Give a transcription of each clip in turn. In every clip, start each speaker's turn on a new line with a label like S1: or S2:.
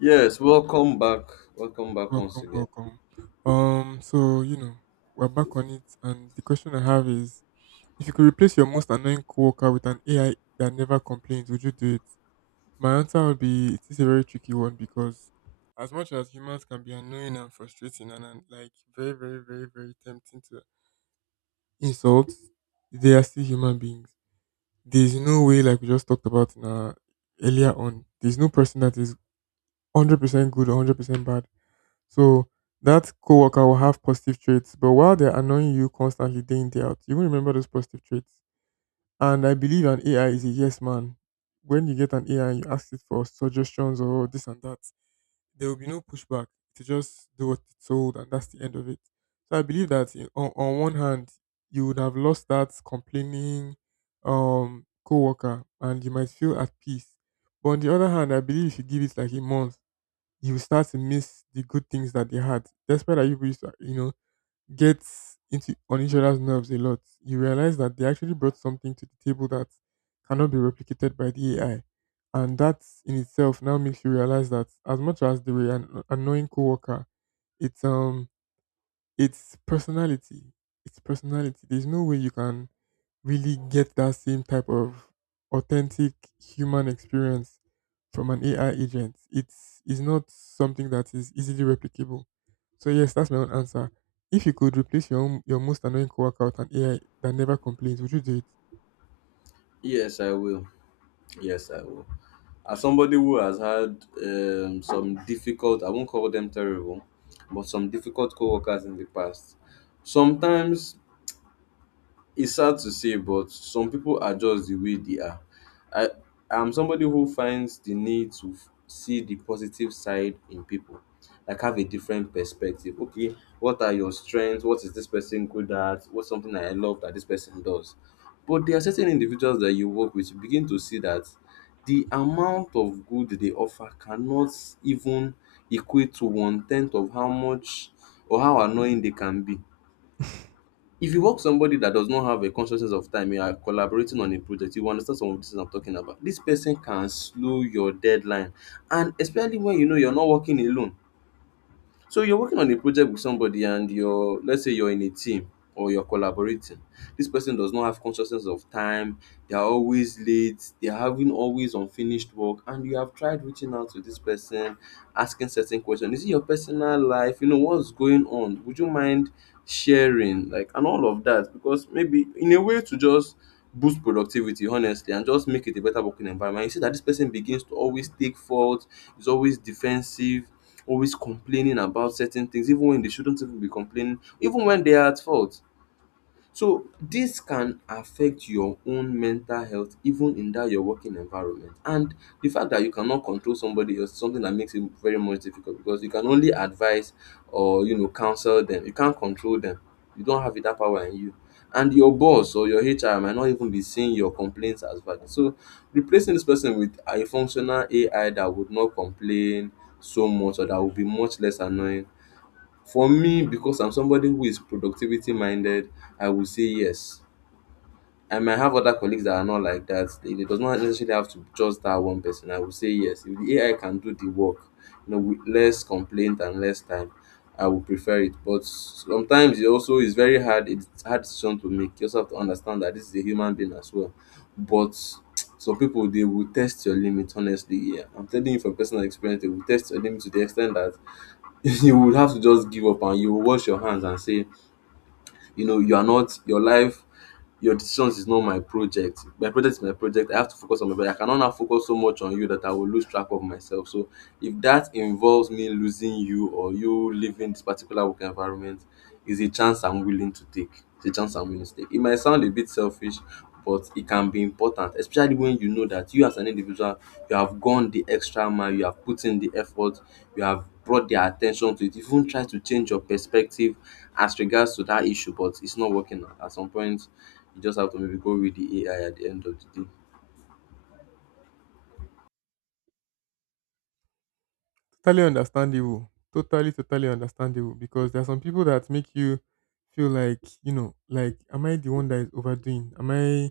S1: Yes, welcome back. Welcome back once
S2: Welcome,
S1: again.
S2: welcome. Um, so you know, we're back on it, and the question I have is: if you could replace your most annoying coworker with an AI that never complains, would you do it? My answer would be, it is a very tricky one because, as much as humans can be annoying and frustrating and like very, very, very, very tempting to insult, they are still human beings. There's no way, like we just talked about in earlier on, there's no person that is 100% good or 100% bad, so that coworker will have positive traits, but while they're annoying you constantly day in, day out, you won't remember those positive traits. And I believe an AI is a yes man. When you get an AI and you ask it for suggestions or this and that, there will be no pushback. To just do what it's told, and that's the end of it. So I believe that on one hand, you would have lost that complaining coworker, and you might feel at peace. But on the other hand, I believe if you give it like a month, you will start to miss the good things that they had. Despite that you used to get into on each other's nerves a lot, you realize that they actually brought something to the table that cannot be replicated by the AI. And that in itself now makes you realize that as much as they were an annoying coworker, it's it's personality. It's personality. There's no way you can really get that same type of authentic human experience from an AI agent. It's is not something that is easily replicable. So yes, that's my own answer. If you could replace your own, your most annoying coworker with an AI that never complains, would you do it?
S1: Yes, I will. Yes, I will. As somebody who has had some difficult, I won't call them terrible, but some difficult co workers in the past, sometimes it's sad to say, but some people are just the way they are. I I am somebody who finds the need to see the positive side in people, like have a different perspective. Okay, what are your strengths? What is this person good at? What's something that I love that this person does? But there are certain individuals that you work with, you begin to see that the amount of good they offer cannot even equate to one tenth of how much or how annoying they can be. If you work with somebody that does not have a consciousness of time, you are collaborating on a project, you will understand some of these things I'm talking about. This person can slow your deadline. And especially when you know you're not working alone. So you're working on a project with somebody and you're, let's say you're in a team or you're collaborating. This person does not have consciousness of time, they are always late, they are having always unfinished work, and you have tried reaching out to this person, asking certain questions. Is it your personal life? You know, what's going on? Would you mind sharing? Like and all of that. Because maybe in a way to just boost productivity honestly and just make it a better working environment. You see that this person begins to always take fault, is always defensive, always complaining about certain things even when they shouldn't even be complaining, even when they are at fault. So this can affect your own mental health even in that your working environment, and the fact that you cannot control somebody else is something that makes it very much difficult because you can only advise or you know counsel them, you can't control them, you don't have that power in you. And your boss or your HR might not even be seeing your complaints as valid. So replacing this person with a functional AI that would not complain so much, or that would be much less annoying, for me, because I'm somebody who is productivity minded, I would say yes. I might have other colleagues that are not like that. It does not necessarily have to be just that one person. I would say yes. If the AI can do the work, you know, with less complaint and less time, I would prefer it. But sometimes it also is very hard. It's a hard decision to make. You also have to understand that this is a human being as well. But some people, they will test your limit. Honestly, yeah, I'm telling you from personal experience, they will test your limit to the extent that you would have to just give up and you will wash your hands and say, you know, you are not, your life, your decisions is not my project. My project is my project. I have to focus on my project. I cannot now focus so much on you that I will lose track of myself. So if that involves me losing you or you leaving this particular work environment, is a chance I'm willing to take. It's a chance I'm willing to take. It might sound a bit selfish, but it can be important, especially when you know that you as an individual, you have gone the extra mile, you have put in the effort, you have brought their attention to it, even try to change your perspective as regards to that issue, but it's not working out. At some point, you just have to maybe go read the AI at the end of the day.
S2: Totally understandable. Totally, totally understandable because there are some people that make you feel like, you know, like am I the one that is overdoing? Am I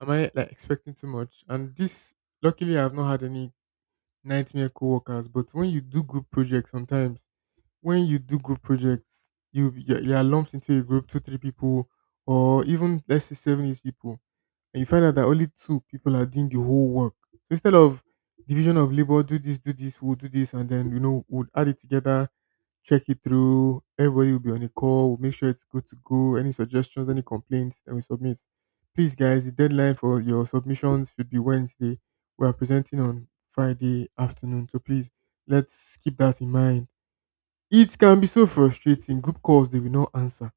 S2: am I like expecting too much? And this, luckily, I've not had any nightmare coworkers. But when you do group projects, sometimes when you do group projects, you're lumped into a group, two, three people, or even let's say seven, eight people, and you find out that only two people are doing the whole work. So instead of division of labor, do this, we'll do this, and then you know we'll add it together, check it through. Everybody will be on a call. We'll make sure it's good to go. Any suggestions, any complaints, then we submit. Please, guys, the deadline for your submissions should be Wednesday. We are presenting on Friday afternoon, so please let's keep that in mind. It can be so frustrating. Group calls they will not answer.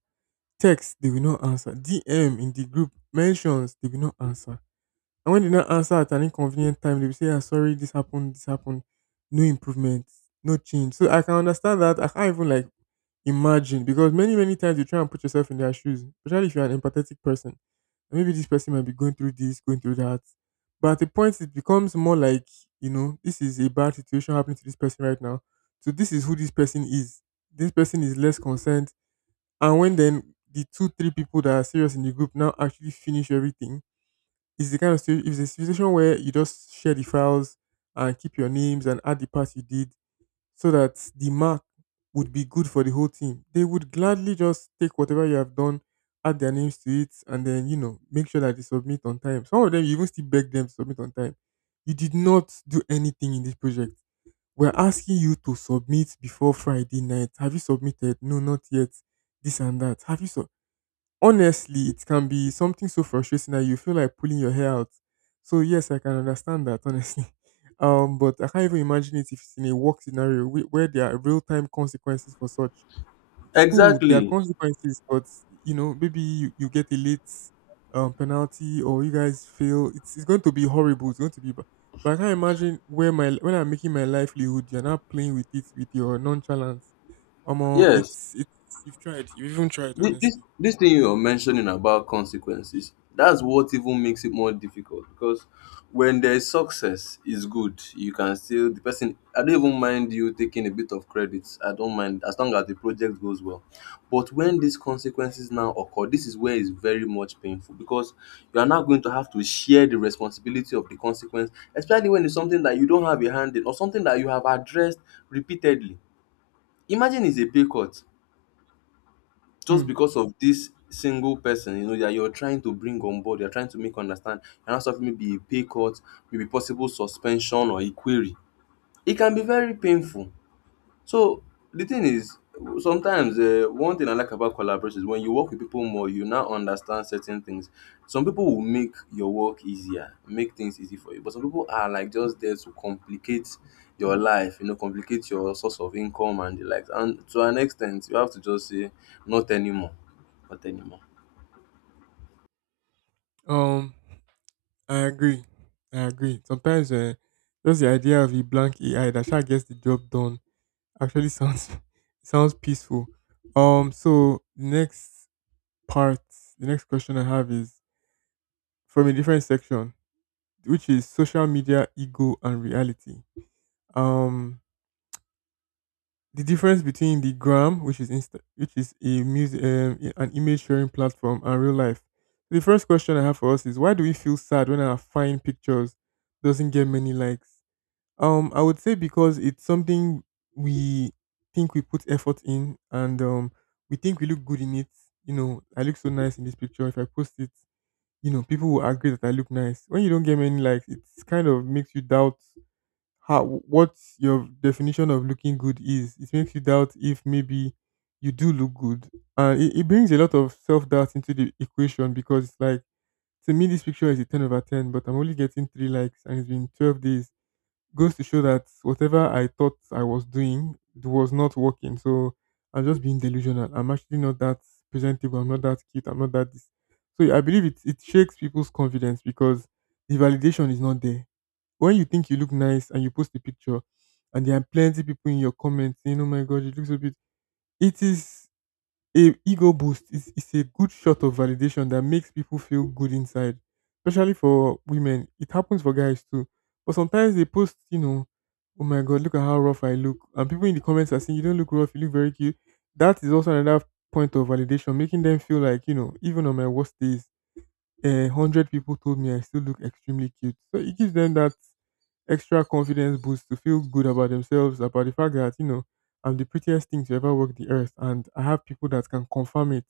S2: Text, they will not answer. DM in the group mentions they will not answer. And when they now answer at an inconvenient time, they'll say, ah, sorry, this happened, this happened. No improvement, no change. So I can understand that. I can't even like imagine because many, many times you try and put yourself in their shoes, especially if you're an empathetic person. And maybe this person might be going through this, going through that. But at a point, it becomes more like, you know, this is a bad situation happening to this person right now. So this is who this person is. This person is less concerned. And when then the two, three people that are serious in the group now actually finish everything, it's the kind of situ- it's a situation where you just share the files and keep your names and add the parts you did so that the mark would be good for the whole team. They would gladly just take whatever you have done, add their names to it, and then you know make sure that they submit on time. Some of them you even still beg them to submit on time. You did not do anything in this project. We're asking you to submit before Friday night. Have you submitted? No, not yet. This and that. Have you so Honestly, it can be something so frustrating that you feel like pulling your hair out. So yes, I can understand that honestly. But I can't even imagine it if it's in a work scenario where there are real time consequences for such. School, there are
S1: Exactly.
S2: consequences, but you know maybe you get a late penalty or you guys fail. It's going to be horrible. It's going to be. Ba- But I can't imagine where my when I'm making my livelihood, you're not playing with it with your nonchalance. Um,
S1: Yes.
S2: it's you've tried. You've even tried
S1: Thi- This
S2: honestly.
S1: this thing you're mentioning about consequences, that's what even makes it more difficult because when there's success is good, you can still the person, I don't even mind you taking a bit of credit. I don't mind as long as the project goes well. But when these consequences now occur, this is where it's very much painful because you are now going to have to share the responsibility of the consequence, especially when it's something that you don't have a hand in or something that you have addressed repeatedly. Imagine it's a pay cut
S2: Hmm.
S1: just because of this single person, you know, that you're trying to bring on board, you're trying to make understand, you're not, maybe a pay cut, maybe possible suspension or a query. It can be very painful. So the thing is, sometimes one thing I like about collaboration is when you work with people more, you now understand certain things. Some people will make your work easier, make things easy for you, but some people are like just there to complicate your life, you know, complicate your source of income and the likes. And to an extent, you have to just say, not anymore, not anymore.
S2: Um. I agree. I agree. Sometimes just the idea of a blank AI that actually gets the job done actually sounds it sounds peaceful. So part, the next question I have is from a different section, which is social media ego and reality. Um. The difference between the gram, which is Insta, which is an image sharing platform, and real life. The first question I have for us is why do we feel sad when our fine pictures doesn't get many likes? I would say because it's something we think we put effort in, and we think we look good in it. You know, I look so nice in this picture. If I post it, you know, people will agree that I look nice. When you don't get many likes, it kind of makes you doubt how what your definition of looking good is. It makes you doubt if maybe you do look good, it brings a lot of self doubt into the equation because it's like to me this picture is a 10 over 10, but I'm only getting three likes, and it's been 12 days, goes to show that whatever I thought I was doing it was not working. So I'm just being delusional. I'm actually not that presentable. I'm not that cute. I'm not that this. So I believe it shakes people's confidence because the validation is not there. When you think you look nice and you post a picture, and there are plenty people in your comments saying, "Oh my god, you look so beautiful," it is a ego is a good shot of validation that makes people feel good inside, especially for women. It happens for guys too. But sometimes they post, you know, oh my god, look at how rough I look. And people in the comments are saying, you don't look rough, you look very cute. That is also another point of validation, making them feel like, you know, even on my worst days, 100 people told me I still look extremely cute. So it gives them that extra confidence boost to feel good about themselves, about the fact that, you know, I'm the prettiest thing to ever walk the earth and I have people that can confirm it.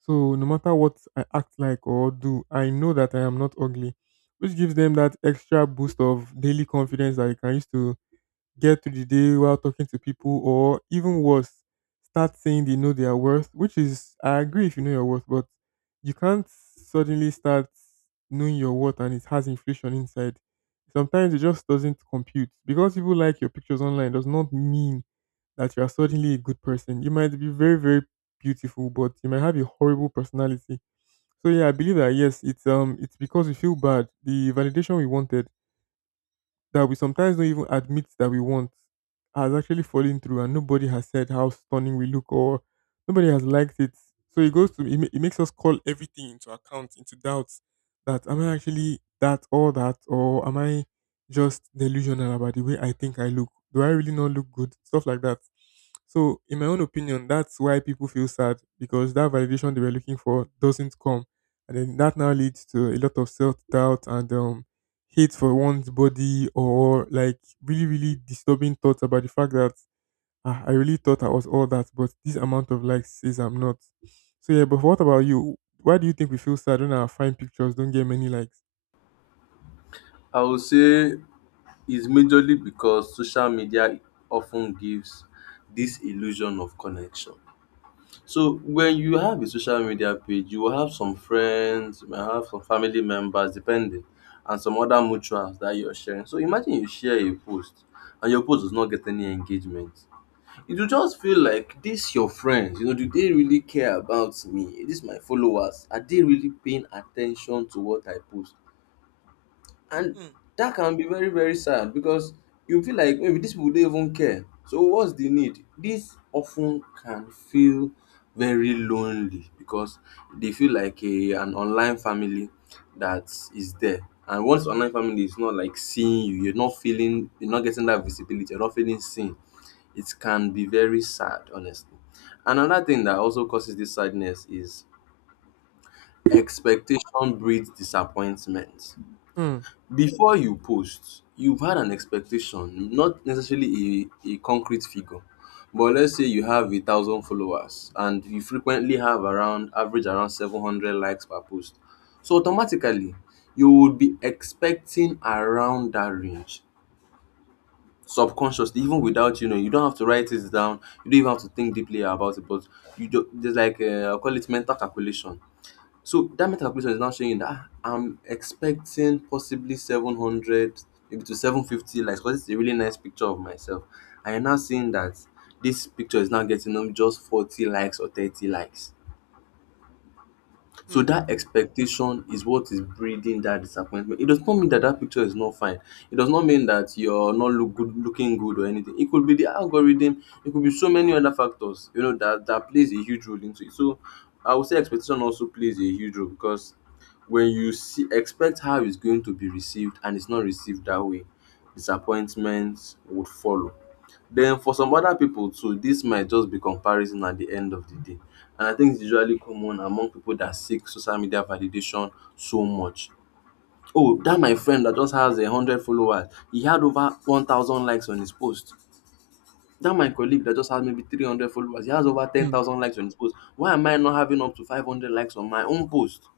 S2: So no matter what I act like or do, I know that I am not ugly, which gives them that extra boost of daily confidence that they can use to get through the day while talking to people, or even worse, start saying they know their worth, which is, I agree if you know your worth, but you can't suddenly start knowing your worth and it has inflation inside. Sometimes it just doesn't compute. Because people like your pictures online does not mean that you are suddenly a good person. You might be very, very beautiful, but you might have a horrible personality. So yeah, I believe that yes, it's it's because we feel bad. The validation we wanted that we sometimes don't even admit that we want has actually fallen through and nobody has said how stunning we look or nobody has liked it. So it goes to, it makes us call everything into account, into doubts that am I actually that or that or am I just delusional about the way I think I look? Do I really not look good? Stuff like that. So in my own opinion, that's why people feel sad because that validation they were looking for doesn't come. And then that now leads to a lot of self doubt and hate for one's body or like really, really disturbing thoughts about the fact that ah, I really thought I was all that, but this amount of likes says I'm not. So yeah, but what about you? Why do you think we feel sad when our fine pictures don't get many likes?
S1: I would say it's majorly because social media often gives this illusion of connection. So when you have a social media page, you will have some friends, you might have some family members depending, and some other mutuals that you're sharing. So imagine you share a post and your post does not get any engagement. It will just feel like this your friends, you know, do they really care about me? This my followers, are they really paying attention to what I post? And that can be very, very sad because you feel like maybe these people don't even care. So what's the need? This often can feel very lonely because they feel like a an online family that is there. And once online family is not like seeing you, you're not feeling, you're not getting that visibility, you're not feeling seen. It can be very sad, honestly. Another thing that also causes this sadness is expectation breeds disappointment.
S2: Hmm.
S1: Before you post, you've had an expectation, not necessarily a concrete figure, but let's say you have a thousand followers and you frequently have around average around 700 likes per post. So automatically, you would be expecting around that range subconsciously, even without, you know, you don't have to write it down, you don't even have to think deeply about it, but you do, there's like, I'll call it mental calculation. So that meta calculation is now showing that ah, I'm expecting possibly 700, maybe to 750 likes because it's a really nice picture of myself. I am now seeing that this picture is now getting just 40 likes or 30 likes. So
S2: Hmm.
S1: that expectation is what is breeding that disappointment. It does not mean that that picture is not fine. It does not mean that you're not look good, looking good or anything. It could be the algorithm. It could be so many other factors. You know that that plays a huge role into it. So I would say expectation also plays a huge role because when you see expect how it's going to be received and it's not received that way, disappointments would follow. Then for some other pipu too, dis might just be comparison at the end of the day, and I think it's usually common among pipu that seek social media validation so much. Oh, dat my friend that just has hundred followers e had over 1,000 likes on his post, dat my colleague that just has maybe 300 followers e has over ten
S2: Hmm.
S1: thousand likes on his post, why am I not having up to 500 likes on my own post?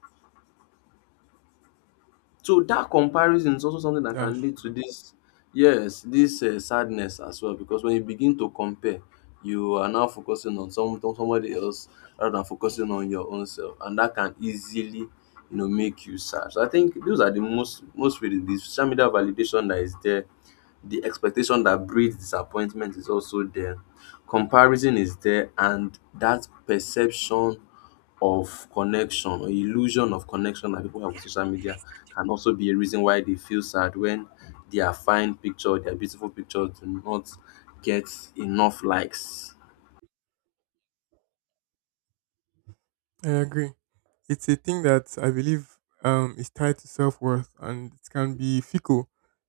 S1: So that comparison is also something that
S2: That's
S1: can lead to this, yes, this sadness as well. Because when you begin to compare, you are now focusing on some on somebody else rather than focusing on your own self, and that can easily, you know, make you sad. So I think those are the most, most really the social media validation that is there. The expectation that breeds disappointment is also there. Comparison is there, and that perception of connection or illusion of connection that people have on social media can also be a reason why they feel sad when their fine picture, their beautiful picture do not get enough likes.
S2: I agree. It's a thing that I believe is tied to self worth, and it can be fickle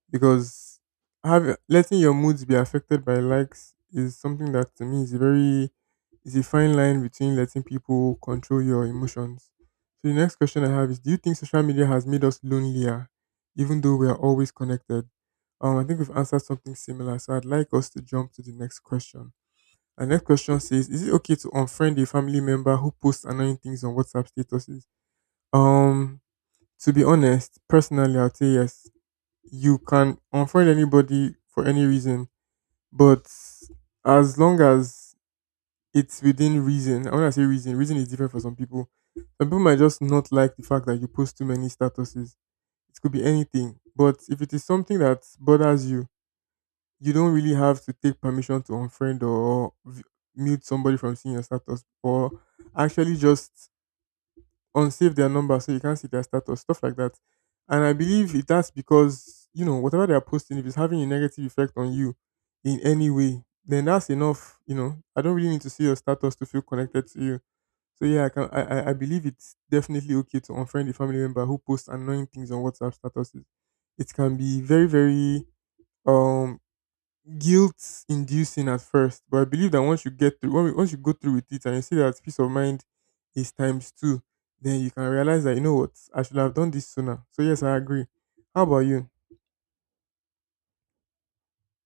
S2: because letting your moods be affected by likes is something that to me is a very is a fine line between letting people control your emotions. So the next question I have is: do you think social media has made us lonelier, even though we are always connected? I think we've answered something similar, so I'd like us to jump to the next question. Our next question says, is it okay to unfriend a family member who posts annoying things on WhatsApp statuses? Um, to be honest, personally, I'll say yes. You can unfriend anybody for any reason, but as long as it's within reason, and when I say reason, reason is different for some people. Some people might just not like the fact that you post too many statuses. It could be anything, but if it is something that bothers you, you don't really have to take permission to unfriend or mute somebody from seeing your status, or actually just unsave their number so you can't see their status, stuff like that. And I believe it, that's because, you know, whatever they're posting, if it's having a negative effect on you in any way, then that's enough. I don't really need to see your status to feel connected to you. So yeah, I can I believe it's definitely okay to unfriend a family member who posts annoying things on WhatsApp statuses. It can be very, very um guilt inducing at first, but I believe that once you get through, once you go through with it and you see that peace of mind is times two, then you can realize that, you know what, I should have done this sooner. So, yes, I agree. How about you?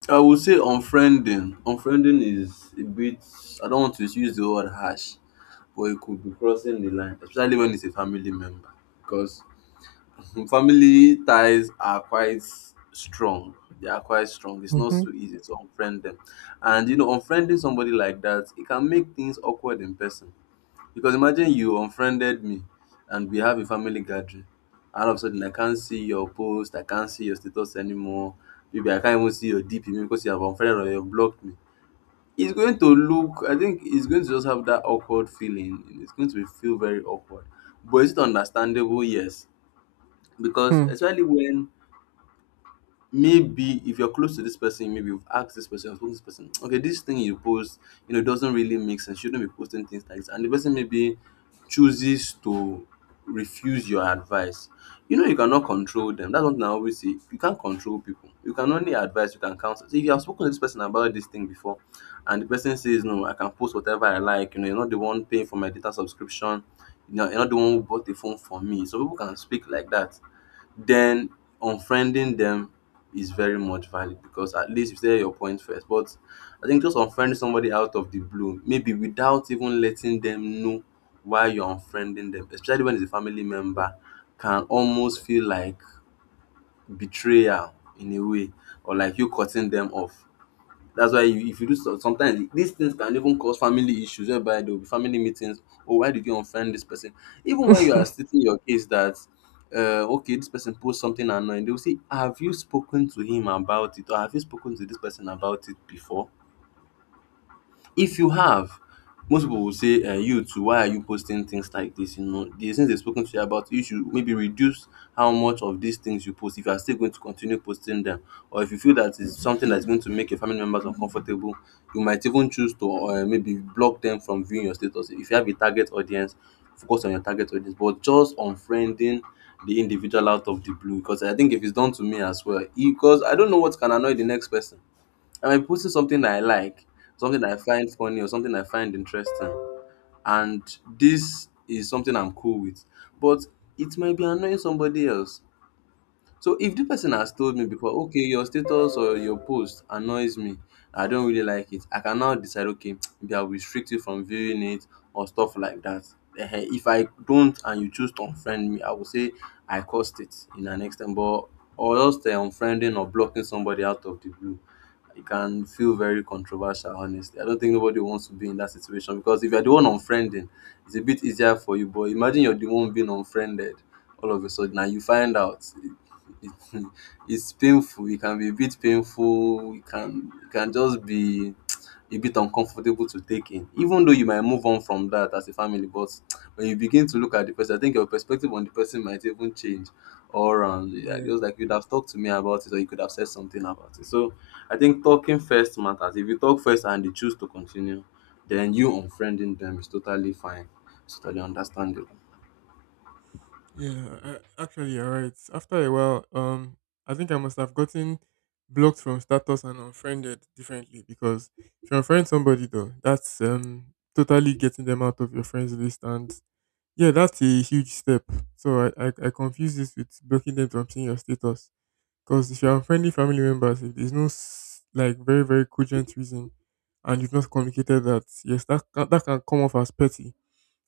S1: I would say unfriending. Unfriending is a bit, I don't want to use the word harsh, but it could be crossing the line, especially when it's a family member because, Mm, family ties are quite strong. They are quite strong. It's not
S2: Mm-hmm.
S1: so easy to unfriend them. And you know, unfriending somebody like that, it can make things awkward in person. Because imagine you unfriended me and we have a family gathering. All of a sudden I can't see your post, I can't see your status anymore. Maybe I can't even see your DP maybe because you have unfriended or you've blocked me. It's going to look I think it's going to just have that awkward feeling. It's going to feel very awkward. But is it understandable? Yes, because
S2: Hmm.
S1: especially when maybe if you're close to this person, maybe you've asked this person, you've spoken to this person, okay, this thing you post, you know, doesn't really make sense, shouldn't be posting things like this, and the person maybe chooses to refuse your advice. You know, you cannot control them. That's one thing I always say: you can't control people, you can only advise, you can counsel. So if you have spoken to this person about this thing before and the person says, no, I can post whatever I like, you know, you're not the one paying for my data subscription, you know, you're not the one who bought the phone for me. So people can speak like that. Then unfriending them is very much valid because at least you say your point first. But I think just unfriending somebody out of the blue, maybe without even letting them know why you're unfriending them, especially when it's a family member, can almost feel like betrayal, in a way, or like you cutting them off. That's why you if you do some sometimes these things can even cause family issues, whereby there will be family meetings. Oh, why did you unfriend this person? Even when you are stating your case that okay, this person posts something annoying, they will say, have you spoken to him about it? Or have you spoken to this person about it before? If you have, most people will say, you too, why are you posting things like this? You know, the things they've spoken to you about, you should maybe reduce how much of these things you post. If you are still going to continue posting them, or if you feel that it's something that's going to make your family members uncomfortable, you might even choose to maybe block them from viewing your status. If you have a target audience, focus on your target audience. But just unfriending the individual out of the blue, because I think if it's done to me as well, e, because I don't know what can annoy the next person. I'm posting something I like, something I find funny, or something I find interesting. And this is something I'm cool with. But it might be annoying somebody else. So if the person has told me before, okay, your status or your post annoys me, I don't really like it, I can now decide, okay, maybe I'll restrict you from viewing it or stuff like that. Ehen, if I don't and you choose to unfriend me, I will say I caused it in an extent. But, or else, the unfriending or blocking somebody out of the blue, it can feel very controversial, honestly. I don't think nobody wants to be in that situation because if you're the one unfriending, it's a bit easier for you. But imagine you're the one being unfriended all of a sudden and you find out it's painful, it can be a bit painful, it can just be a bit uncomfortable to take in, even though you might move on from that as a family. But when you begin to look at the person, I think your perspective on the person might even change. Or round. Yeah,
S2: Yeah,
S1: just like you'd have talked to me about it, or you could have said something about it. So I think talking first matters. If you talk first and they choose to continue, then you unfriending them is totally fine. It's totally understandable.
S2: yeah. Actually, you're right. After a while, I think I must have gotten blocked from status and unfriended differently, because if you unfriend somebody though, that's totally getting them out of your friends list, and yeah, that's a huge step. So I confuse this with blocking them from seeing your status. Because if you're unfriendly family members, if there's no s- like very very cogent reason, and you've not communicated that, yes, that can come off as petty.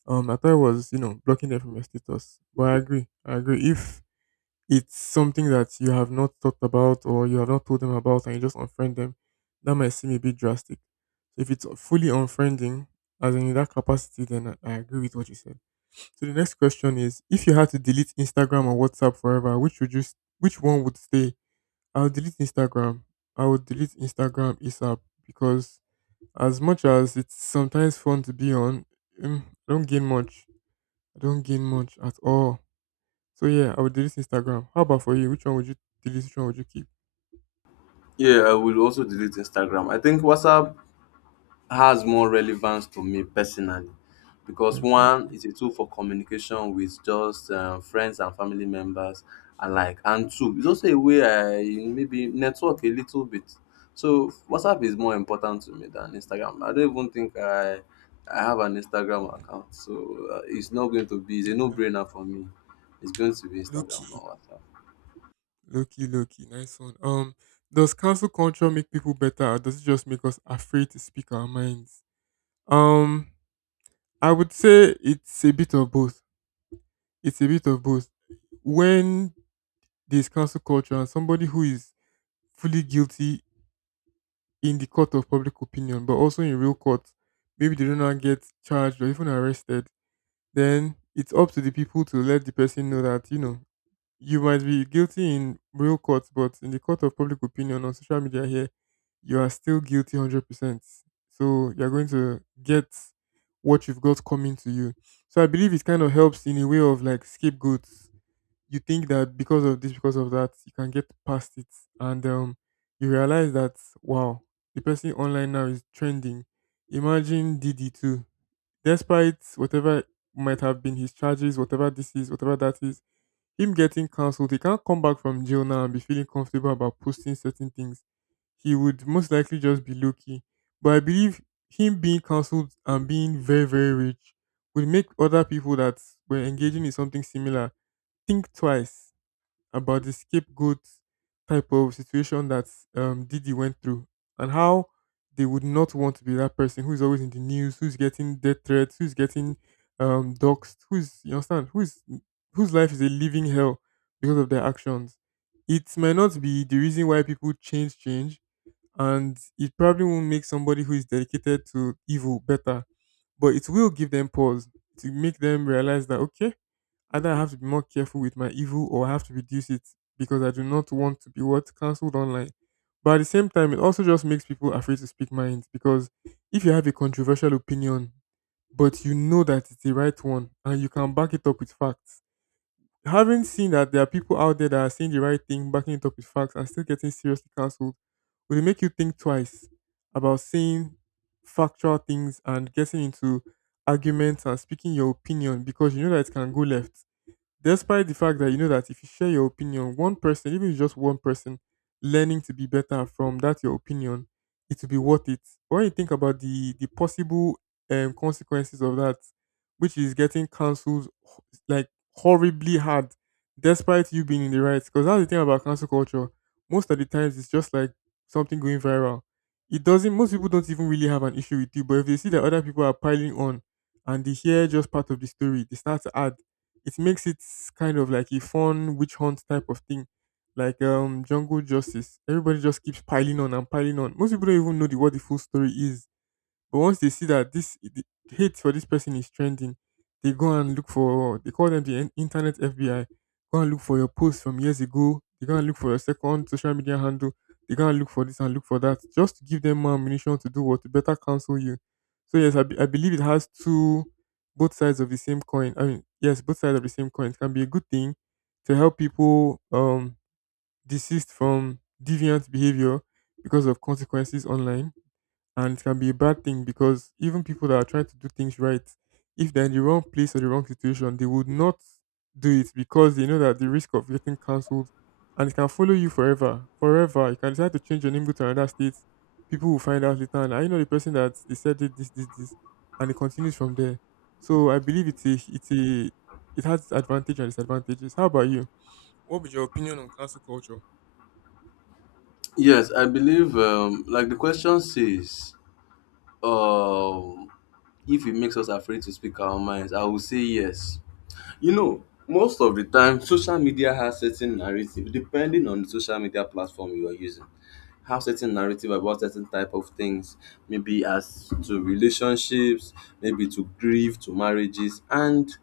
S2: I thought it was blocking them from your status, but I agree. I agree. If it's something that you have not talked about or you have not told them about, and you just unfriend them, that might seem a bit drastic. So if it's fully unfriending, as in that capacity, then I agree with what you said. So the next question is, if you had to delete Instagram or WhatsApp forever, which would which one would stay? I'll delete Instagram. I would delete Instagram ASAP because as much as it's sometimes fun to be on, I don't gain much. I don't gain much at all. So yeah, I would delete Instagram. How about for you? Which one would you delete? Which one would you keep?
S1: Yeah, I will also delete Instagram. I think WhatsApp has more relevance to me personally because one
S2: Exactly.
S1: is a tool for communication with just friends and family members alike, and two, it's also a way I maybe network a little bit. So WhatsApp is more important to me than Instagram. I don't even think I have an Instagram account, so it's not going to be, it's a
S2: Uh-uh.
S1: no-brainer for me. It's going to be
S2: Low
S1: Instagram,
S2: key.
S1: not WhatsApp.
S2: Low key, low key. Nice one. Does cancel culture make people better, or does it just make us afraid to speak our minds? Um I would say it's a bit of both. It's a bit of both. When there's cancel culture and somebody who is fully guilty in the court of public opinion, but also in real court, maybe they do not get charged or even arrested, then it's up to the people to let the person know that, you know, you might be guilty in real court, but in the court of public opinion on social media here, you are still guilty 100%. So you're going to get what you've got coming to you. So I believe it kind of helps in a way of like scapegoats. You think that because of this, because of that, you can get past it. And you realize that, wow, the person online now is trending. Imagine Diddy too. Despite whatever might have been his charges, whatever this is, whatever that is, him getting cancelled, he can't come back from jail now and be feeling comfortable about posting certain things. He would most likely just be low key. But I believe him being cancelled and being very, very rich would make other people that were engaging in something similar think twice about the scapegoat type of situation that Didi went through, and how they would not want to be that person who's always in the news, who's getting death threats, who's getting doxxed, who's, you understand, who's, whose life is a living hell because of their actions. It may not be the reason why people change, and it probably won't make somebody who is dedicated to evil better, but it will give them pause to make them realize that, okay, either I have to be more careful with my evil or I have to reduce it because I do not want to be what? Cancelled online. But at the same time, it also just makes people afraid to speak minds, because if you have a controversial opinion, but you know that it's the right one and you can back it up with facts. Having seen that there are people out there that are saying the right thing, backing it up with facts, and still getting seriously cancelled, will it make you think twice about saying factual things and getting into arguments and speaking your opinion, because you know that it can go left? Despite the fact that you know that if you share your opinion, one person, even if it's just one person, learning to be better from that your opinion, it will be worth it. But when you think about the possible consequences of that, which is getting cancelled like horribly hard, despite you being in the right, because that's the thing about cancel culture. Most of the times, it's just like something going viral. It doesn't. Most people don't even really have an issue with you, but if they see that other people are piling on, and they hear just part of the story, they start to add it makes it kind of like a fun witch hunt type of thing. Like Jungle Justice. Everybody just keeps piling on and piling on. Most people don't even know what the full story is, but once they see that this the hate for this person is trending, they go and look for they call them the internet FBI. Go and look for your post from years ago. They go and look for your second social media handle. They go and look for this and look for that, just to give them more ammunition to do what to better counsel you. So yes, I believe it has two both sides of the same coin. I mean, yes, both sides of the same coin. It can be a good thing to help people desist from deviant behavior because of consequences online, and it can be a bad thing because even people that are trying to do things right, if they're in the wrong place or the wrong situation, they would not do it because they know that the risk of getting cancelled and it can follow you forever. Forever. You can decide to change your name, go to another state. People will find out later and I know the person that they said did this, this, this, and it continues from there. So I believe it's a it has its advantage and disadvantages. How about you? What would your opinion on cancel culture?
S1: Yes, I believe, like the question says, um if it makes us afraid to speak our minds, I will say yes. You know, most of the time social media has certain narrative, depending on the social media platform you are using, have certain narrative about certain type of things, maybe as to relationships, maybe to grief, to marriages. And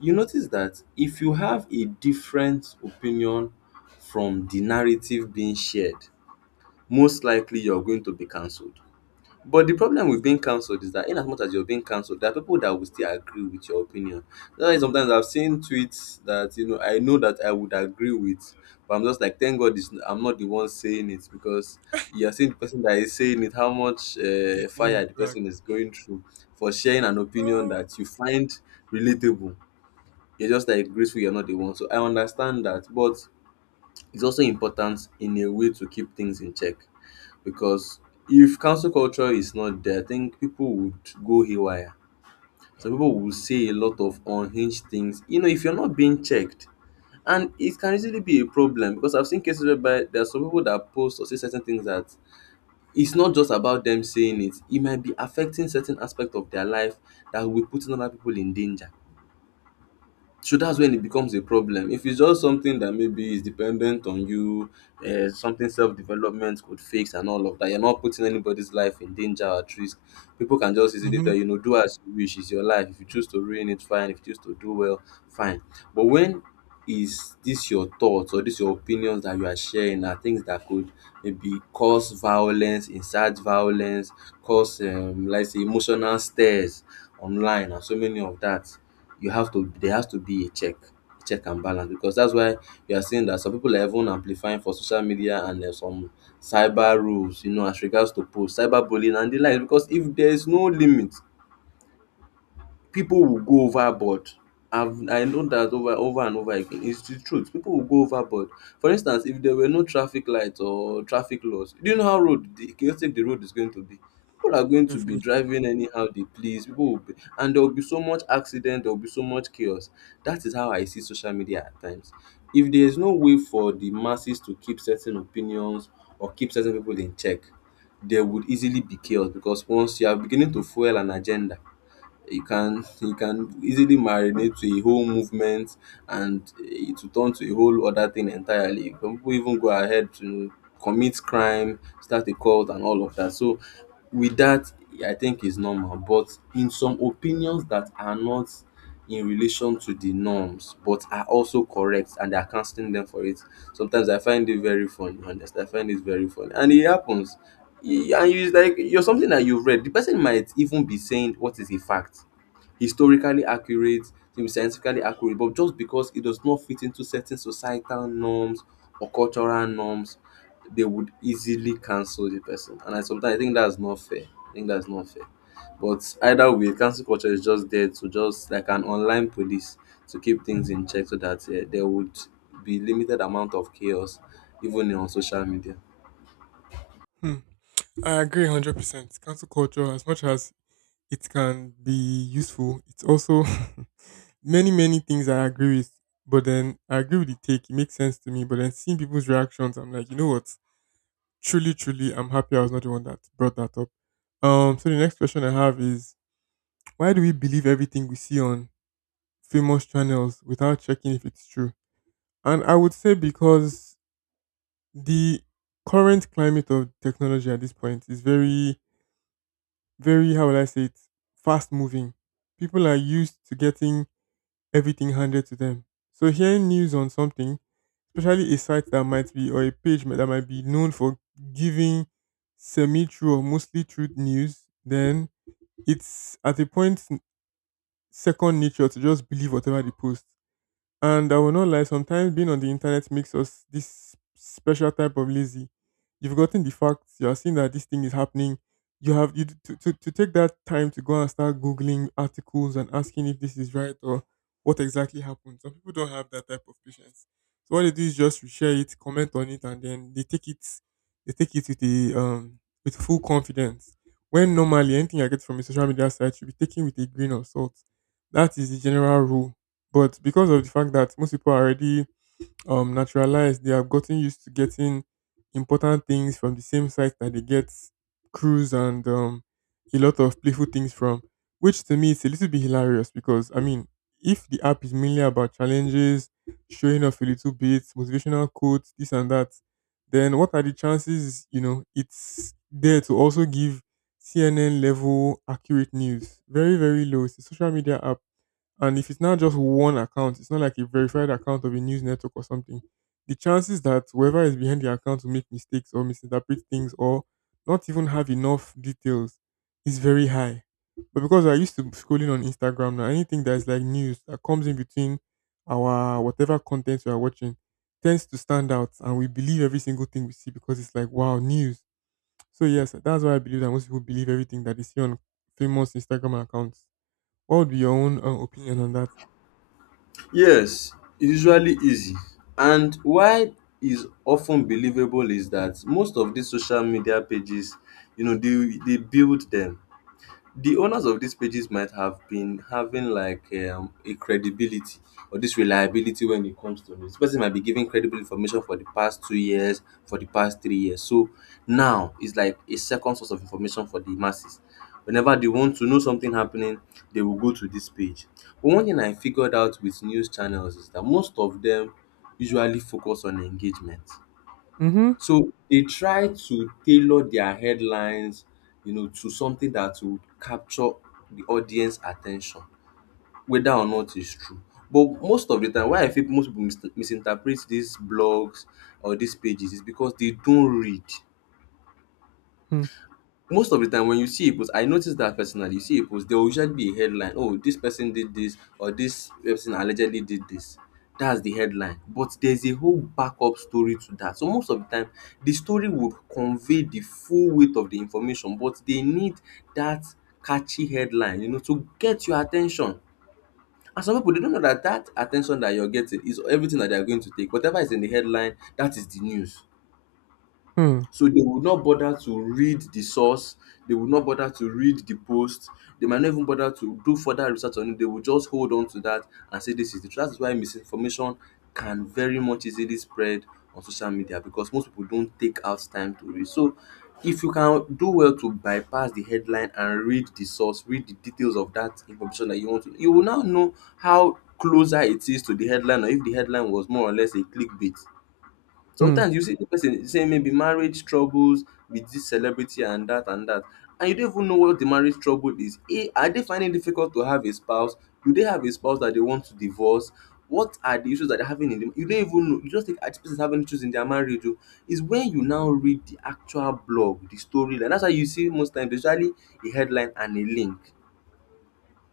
S1: you notice that if you have a different opinion from the narrative being shared, most likely you're going to be cancelled. But the problem with being
S2: Exactly
S1: cancelled is that, in as much as you're being cancelled, there are people that will still agree with your opinion. That's why sometimes I've seen tweets that, you know, I know that I would agree with, but I'm just like, thank God, I'm not the one saying it, because you're seeing the person that is saying it, how much fire
S2: getting
S1: the
S2: dragged.
S1: person is going through for sharing an opinion
S2: Ah,
S1: that you find relatable. You're just like grateful you're not the one. So I understand that, but it's also important in a way to keep things in check, because if cancel culture is not there, I think people would go haywire. Some people will say a lot of unhinged things, you know, if you're not being checked. And it can easily be a problem, because I've seen cases whereby there are some people that post or say certain things that, it's not just about them saying it, it might be affecting certain aspect of their life, that will be putting other people in danger. So that's when it becomes a problem. If it's just something that maybe is dependent on you, something self development could fix and all of that, you're not putting anybody's life in danger or at risk. People can just easily tell
S2: mhm,
S1: you, know, do as you wish, it's your life. If you choose to ruin it, fine. If you choose to do well, fine. But when is this your thoughts or this your opinions that you are sharing are things that could maybe cause violence, incite violence, cause like say, emotional stares online and so many of that, you have to, there has to be a check, check and balance. Because that's why you are seeing that some people are even amplifying for social media, and there's some cyber rules, you know, as regards to post cyber bullying and the likes, because if there is no limit, people will go overboard. I know that over over and over again. It's the truth. People will go overboard. For instance, if there were no traffic lights or traffic laws, do you know how road the chaotic the road is going to be? People are going to be
S2: definitely.
S1: driving anyhow they please. People will be, and there will be so much accident. There will be so much chaos. That is how I see social media at times. If there is no way for the masses to keep certain opinions or keep certain people in check, there would easily be chaos, because once you are beginning to fuel an agenda, you can easily marinate to a whole movement, and it will turn to a whole other thing entirely. Some people even go ahead to commit crime, start a cult, and all of that. So, with that, I think is normal. But in some opinions that are not in relation to the norms but are also correct, and they are canceling them for it. Sometimes I find it very funny, honestly. I find it very funny. And it happens. E- and you like you're something that you've read. The person might even be saying what is a fact. Historically accurate, to scientifically accurate, but just because it does not fit into certain societal norms or cultural norms, they would easily cancel the person. And I sometimes I think that's not fair. I think that's not fair. But either way, cancel culture is just there to, just like an online police, to keep things in check so that there would be limited amount of chaos, even on social media.
S2: Hmm. I agree 100%. Cancel culture, as much as it can be useful, it's also many, many things I agree with. But then I agree with the take. It makes sense to me. But then seeing people's reactions, I'm like, you know what? Truly, truly, I'm happy I was not the one that brought that up. So the next question I have is why do we believe everything we see on famous channels without checking if it's true? And I would say because the current climate of technology at this point is very very how will I say it, fast moving. People are used to getting everything handed to them. So hearing news on something, especially a site that might be or a page that might be known for giving semi-true or mostly true news, then it's at a second nature to just believe whatever they post. And I will not lie, sometimes being on the internet makes us this special type of lazy. You've gotten the facts, you are seeing that this thing is happening. You have to take that time to go and start Googling articles and asking if this is right or what exactly happened. Some people don't have that type of patience. So what they do is just share it, comment on it, and then they take it with a with full confidence. When normally anything I get from a social media site should be taken with a grain of salt. That is the general rule, but because of the fact that most people are already naturalized, they have gotten used to getting important things from the same site that they get cruise and a lot of playful things from, which to me is a little bit hilarious, because I mean, if the app is mainly about challenges, showing off a little bit, motivational quotes, this and that, then what are the chances? You know, it's there to also give CNN level accurate news. Very very low. It's a social media app, and if it's not just one account, it's not like a verified account of a news network or something. The chances that whoever is behind the account will make mistakes or misinterpret things or not even have enough details is very high. But because I used to scrolling on Instagram now, anything that's like news that comes in between our whatever content we are watching tends to stand out, and we believe every single thing we see because it's like, wow, news. So, yes, that's why I believe that most people believe everything that they see on famous Instagram accounts. What would be your own opinion on that?
S1: Yes, it's usually easy. And why is often believable is that most of these social media pages, you know, they build them. The owners of these pages might have been having like a credibility or this reliability when it comes to news. This person might be giving credible information for the past 2 years, for the past 3 years. So now it's like a second source of information for the masses. Whenever they want to know something happening, they will go to this page. But one thing I figured out with news channels is that most of them usually focus on engagement.
S2: Mm-hmm.
S1: So they try to tailor their headlines, you know, to something that will capture the audience attention, whether or not it's true. But most of the time, why I think most people misinterpret these blogs or these pages is because they don't read.
S2: Hmm.
S1: Most of the time when you see a post, I notice that, personally, you see a post, there will usually be a headline, oh, this person did this, or this person allegedly did this. That's the headline. But there's a whole backup story to that. So most of the time, the story would convey the full weight of the information, but they need that catchy headline, you know, to get your attention. And some people, they don't know that that attention that you're getting is everything that they're going to take, whatever is in the headline, that is the news.
S2: Hmm.
S1: So they would not bother to read the source, they would not bother to read the post, they might not even bother to do further research on it. They will just hold on to that and say this is the truth. That is why misinformation can very much easily spread on social media, because most people don't take out time to read. So if you can do well to bypass the headline and read the source, read the details of that information that you want to, you will now know how closer it is to the headline, or if the headline was more or less a clickbait.
S2: Hmm.
S1: Sometimes you see the person saying, maybe, marriage troubles with this celebrity and that and that, and you don't even know what the marriage trouble is. A, are they finding it difficult to have a spouse? Do they have a spouse that they want to divorce? What are the issues that they're having in them? You don't even know. You just think, "Ah, this person's having issues in their marriage. Oh." It's when you now read the actual blog, the story. And that's why you see most times, usually a headline and a link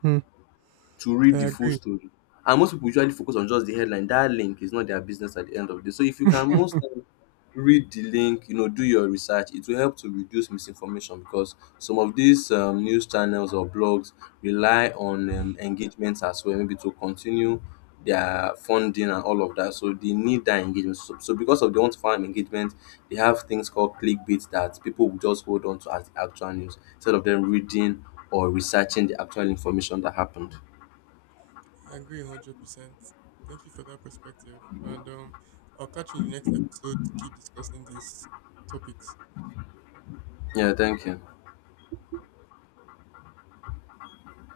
S2: Hmm.
S1: to
S2: I
S1: read the full
S2: agree.
S1: story. And most people usually focus on just the headline. That link is not their business at the end of the day. So if you can, most times, read the link, you know, do your research, it will help to reduce misinformation. Because some of these news channels or blogs rely on engagements as well, maybe to continue their funding and all of that. So they need that engagement. So, because of the want to find engagement, they have things called clickbait that people will just hold on to as the actual news, instead of them reading or researching the actual information that happened.
S2: I agree 100%. Thank you for that perspective. And I'll catch you in the next episode to keep discussing these topics.
S1: Yeah, thank you.